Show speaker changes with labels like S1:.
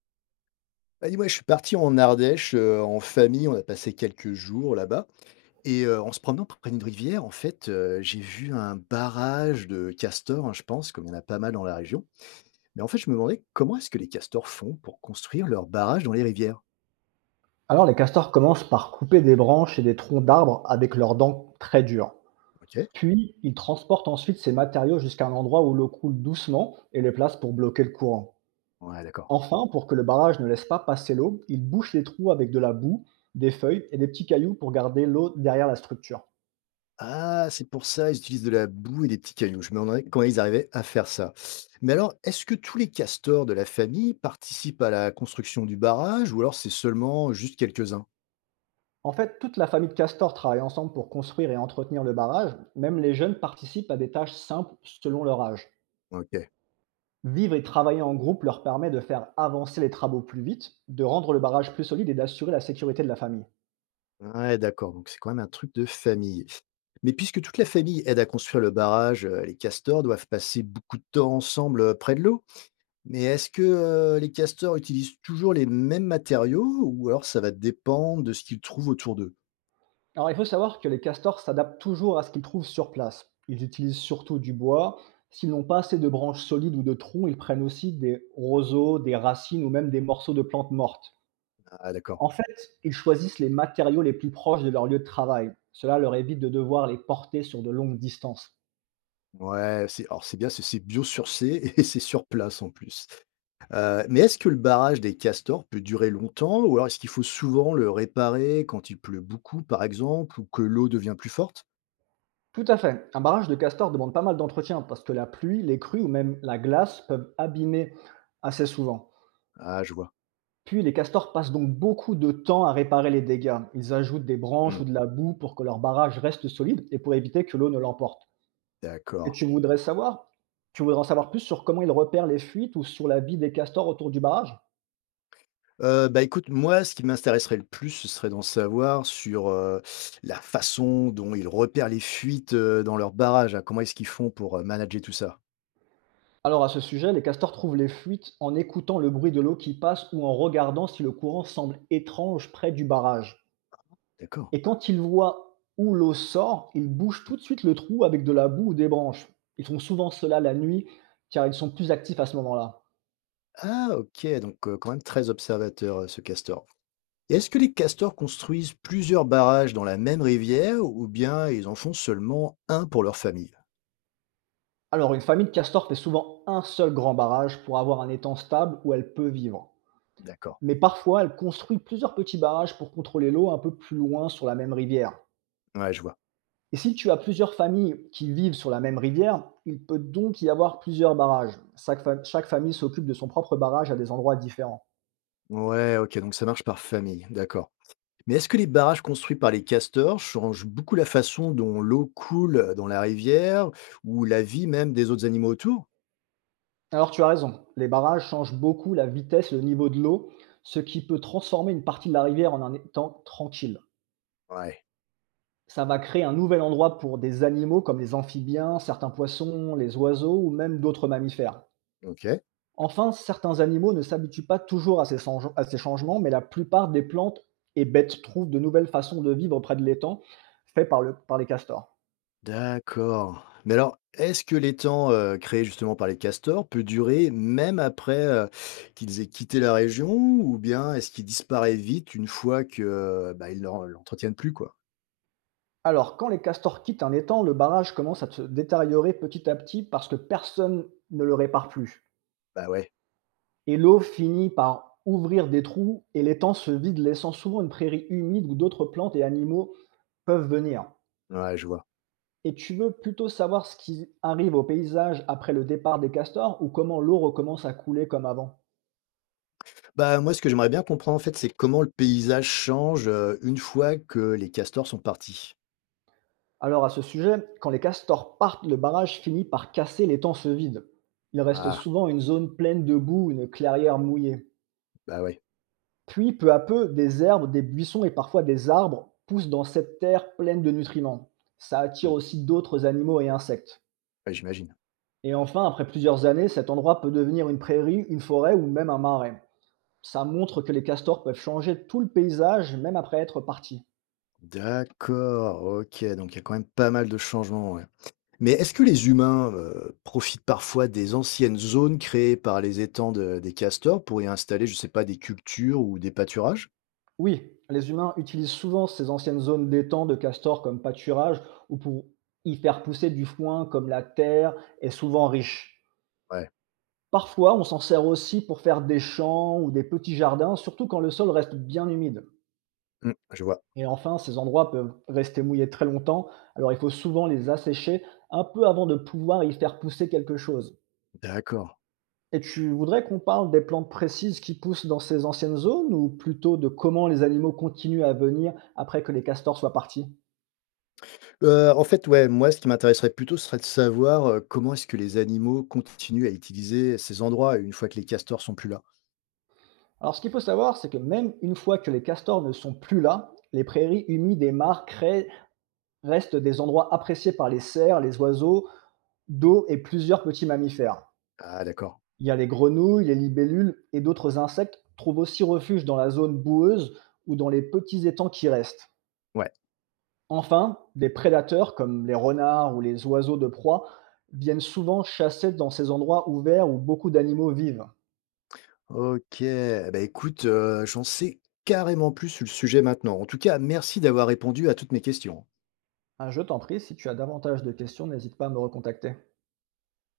S1: Bah, dis-moi, je suis parti en Ardèche, en famille, on a passé quelques jours là-bas et en se promenant près d'une rivière, en fait, j'ai vu un barrage de castors, hein, je pense, comme il y en a pas mal dans la région. Mais en fait, je me demandais comment est-ce que les castors font pour construire leurs barrages dans les rivières?
S2: Alors, les castors commencent par couper des branches et des troncs d'arbres avec leurs dents très dures.
S1: OK,
S2: Puis, ils transportent ensuite ces matériaux jusqu'à un endroit où l'eau coule doucement et les placent pour bloquer le courant.
S1: ouais, d'accord.
S2: Enfin, pour que le barrage ne laisse pas passer l'eau, ils bouchent les trous avec de la boue, des feuilles et des petits cailloux pour garder l'eau derrière la structure.
S1: Ah, c'est pour ça, ils utilisent de la boue et des petits cailloux. Je me demandais comment ils arrivaient à faire ça. Mais alors, est-ce que tous les castors de la famille participent à la construction du barrage ou alors c'est seulement juste quelques-uns?
S2: En fait, toute la famille de castors travaille ensemble pour construire et entretenir le barrage. Même les jeunes participent à des tâches simples selon leur âge.
S1: OK.
S2: Vivre et travailler en groupe leur permet de faire avancer les travaux plus vite, de rendre le barrage plus solide et d'assurer la sécurité de la famille.
S1: Ouais, d'accord, donc c'est quand même un truc de famille. Mais puisque toute la famille aide à construire le barrage, les castors doivent passer beaucoup de temps ensemble près de l'eau. Mais est-ce que les castors utilisent toujours les mêmes matériaux ou alors ça va dépendre de ce qu'ils trouvent autour d'eux?
S2: Alors il faut savoir que les castors s'adaptent toujours à ce qu'ils trouvent sur place. Ils utilisent surtout du bois. S'ils n'ont pas assez de branches solides ou de troncs, ils prennent aussi des roseaux, des racines ou même des morceaux de plantes mortes.
S1: Ah, d'accord.
S2: En fait, ils choisissent les matériaux les plus proches de leur lieu de travail. Cela leur évite de devoir les porter sur de longues distances.
S1: Ouais, alors c'est bien, c'est biosourcé et c'est sur place en plus. Mais est-ce que le barrage des castors peut durer longtemps ou alors est-ce qu'il faut souvent le réparer quand il pleut beaucoup, par exemple, ou que l'eau devient plus forte?
S2: Tout à fait. Un barrage de castor demande pas mal d'entretien, parce que la pluie, les crues ou même la glace peuvent abîmer assez souvent.
S1: Ah, je vois.
S2: Puis les castors passent donc beaucoup de temps à réparer les dégâts. Ils ajoutent des branches ou de la boue pour que leur barrage reste solide et pour éviter que l'eau ne l'emporte. Et
S1: D'accord.
S2: tu voudrais savoir Tu voudrais en savoir plus sur comment ils repèrent les fuites ou sur la vie des castors autour du barrage?
S1: Bah, écoute, moi, ce qui m'intéresserait le plus, ce serait d'en savoir sur, la façon dont ils repèrent les fuites, dans leurs barrages, hein. Comment est-ce qu'ils font pour, manager tout ça?
S2: Alors à ce sujet, les castors trouvent les fuites en écoutant le bruit de l'eau qui passe ou en regardant si le courant semble étrange près du barrage.
S1: D'accord.
S2: Et quand ils voient où l'eau sort, ils bouchent tout de suite le trou avec de la boue ou des branches. Ils font souvent cela la nuit, car ils sont plus actifs à ce moment-là.
S1: Ah OK, donc quand même très observateur, ce castor. Et est-ce que les castors construisent plusieurs barrages dans la même rivière ou bien ils en font seulement un pour leur famille?
S2: Alors une famille de castors fait souvent un seul grand barrage pour avoir un étang stable où elle peut vivre.
S1: D'accord.
S2: Mais parfois, elle construit plusieurs petits barrages pour contrôler l'eau un peu plus loin sur la même rivière.
S1: Ouais, je vois.
S2: Et si tu as plusieurs familles qui vivent sur la même rivière, il peut donc y avoir plusieurs barrages. Chaque famille s'occupe de son propre barrage à des endroits différents.
S1: Ouais, OK, donc ça marche par famille, d'accord. Mais est-ce que les barrages construits par les castors changent beaucoup la façon dont l'eau coule dans la rivière ou la vie même des autres animaux autour?
S2: Alors tu as raison, les barrages changent beaucoup la vitesse et le niveau de l'eau, ce qui peut transformer une partie de la rivière en un étang tranquille.
S1: Ouais,
S2: Ça va créer un nouvel endroit pour des animaux comme les amphibiens, certains poissons, les oiseaux ou même d'autres mammifères.
S1: ok.
S2: Enfin, certains animaux ne s'habituent pas toujours à à ces changements, mais la plupart des plantes et bêtes trouvent de nouvelles façons de vivre près de l'étang, par les castors.
S1: D'accord. Mais alors, est-ce que l'étang créé justement par les castors peut durer même après qu'ils aient quitté la région ou bien est-ce qu'il disparaît vite une fois que bah, l'entretiennent plus quoi?
S2: Alors, quand les castors quittent un étang, le barrage commence à se détériorer petit à petit, parce que personne ne le répare plus.
S1: Bah ouais.
S2: Et l'eau finit par ouvrir des trous et l'étang se vide, laissant souvent une prairie humide où d'autres plantes et animaux peuvent venir.
S1: Ouais, je vois.
S2: Et tu veux plutôt savoir ce qui arrive au paysage après le départ des castors, ou comment l'eau recommence à couler comme avant?
S1: Bah moi, ce que j'aimerais bien comprendre en fait, c'est comment le paysage change une fois que les castors sont partis.
S2: Alors à ce sujet, quand les castors partent, le barrage finit par casser, l'étang se vide. Il reste
S1: Ah,
S2: souvent une zone pleine de boue, une clairière mouillée.
S1: bah ouais.
S2: Puis peu à peu, des herbes, des buissons et parfois des arbres poussent dans cette terre pleine de nutriments. Ça attire
S1: Mmh.
S2: aussi d'autres animaux et insectes.
S1: Ouais, j'imagine.
S2: Et enfin, après plusieurs années, cet endroit peut devenir une prairie, une forêt ou même un marais. Ça montre que les castors peuvent changer tout le paysage même après être partis.
S1: D'accord, OK, donc il y a quand même pas mal de changements, ouais. Mais est-ce que les humains, profitent parfois des anciennes zones créées par les étangs de des castors pour y installer, je sais pas, des cultures ou des pâturages?
S2: Oui, les humains utilisent souvent ces anciennes zones d'étang de castors comme pâturage ou pour y faire pousser du foin, comme la terre est souvent riche.
S1: Ouais,
S2: Parfois, on s'en sert aussi pour faire des champs ou des petits jardins, surtout quand le sol reste bien humide.
S1: mmh, je vois.
S2: Et enfin, ces endroits peuvent rester mouillés très longtemps, alors il faut souvent les assécher un peu avant de pouvoir y faire pousser quelque chose.
S1: D'accord.
S2: Et tu voudrais qu'on parle des plantes précises qui poussent dans ces anciennes zones, ou plutôt de comment les animaux continuent à venir après que les castors soient partis?
S1: En fait, ouais, moi, ce qui m'intéresserait plutôt, ce serait de savoir, comment est-ce que les animaux continuent à utiliser ces endroits une fois que les castors sont plus là?
S2: Alors ce qu'il faut savoir, c'est que même une fois que les castors ne sont plus là, les prairies humides et mares restent des endroits appréciés par les cerfs, les oiseaux d'eau et plusieurs petits mammifères.
S1: Ah d'accord.
S2: Il y a les grenouilles, les libellules et d'autres insectes trouvent aussi refuge dans la zone boueuse ou dans les petits étangs qui restent.
S1: Ouais.
S2: Enfin, des prédateurs comme les renards ou les oiseaux de proie viennent souvent chasser dans ces endroits ouverts où beaucoup d'animaux vivent.
S1: OK, bah, écoute, j'en sais carrément plus sur le sujet maintenant. En tout cas, merci d'avoir répondu à toutes mes questions.
S2: Ah, je t'en prie, si tu as davantage de questions, n'hésite pas à me recontacter.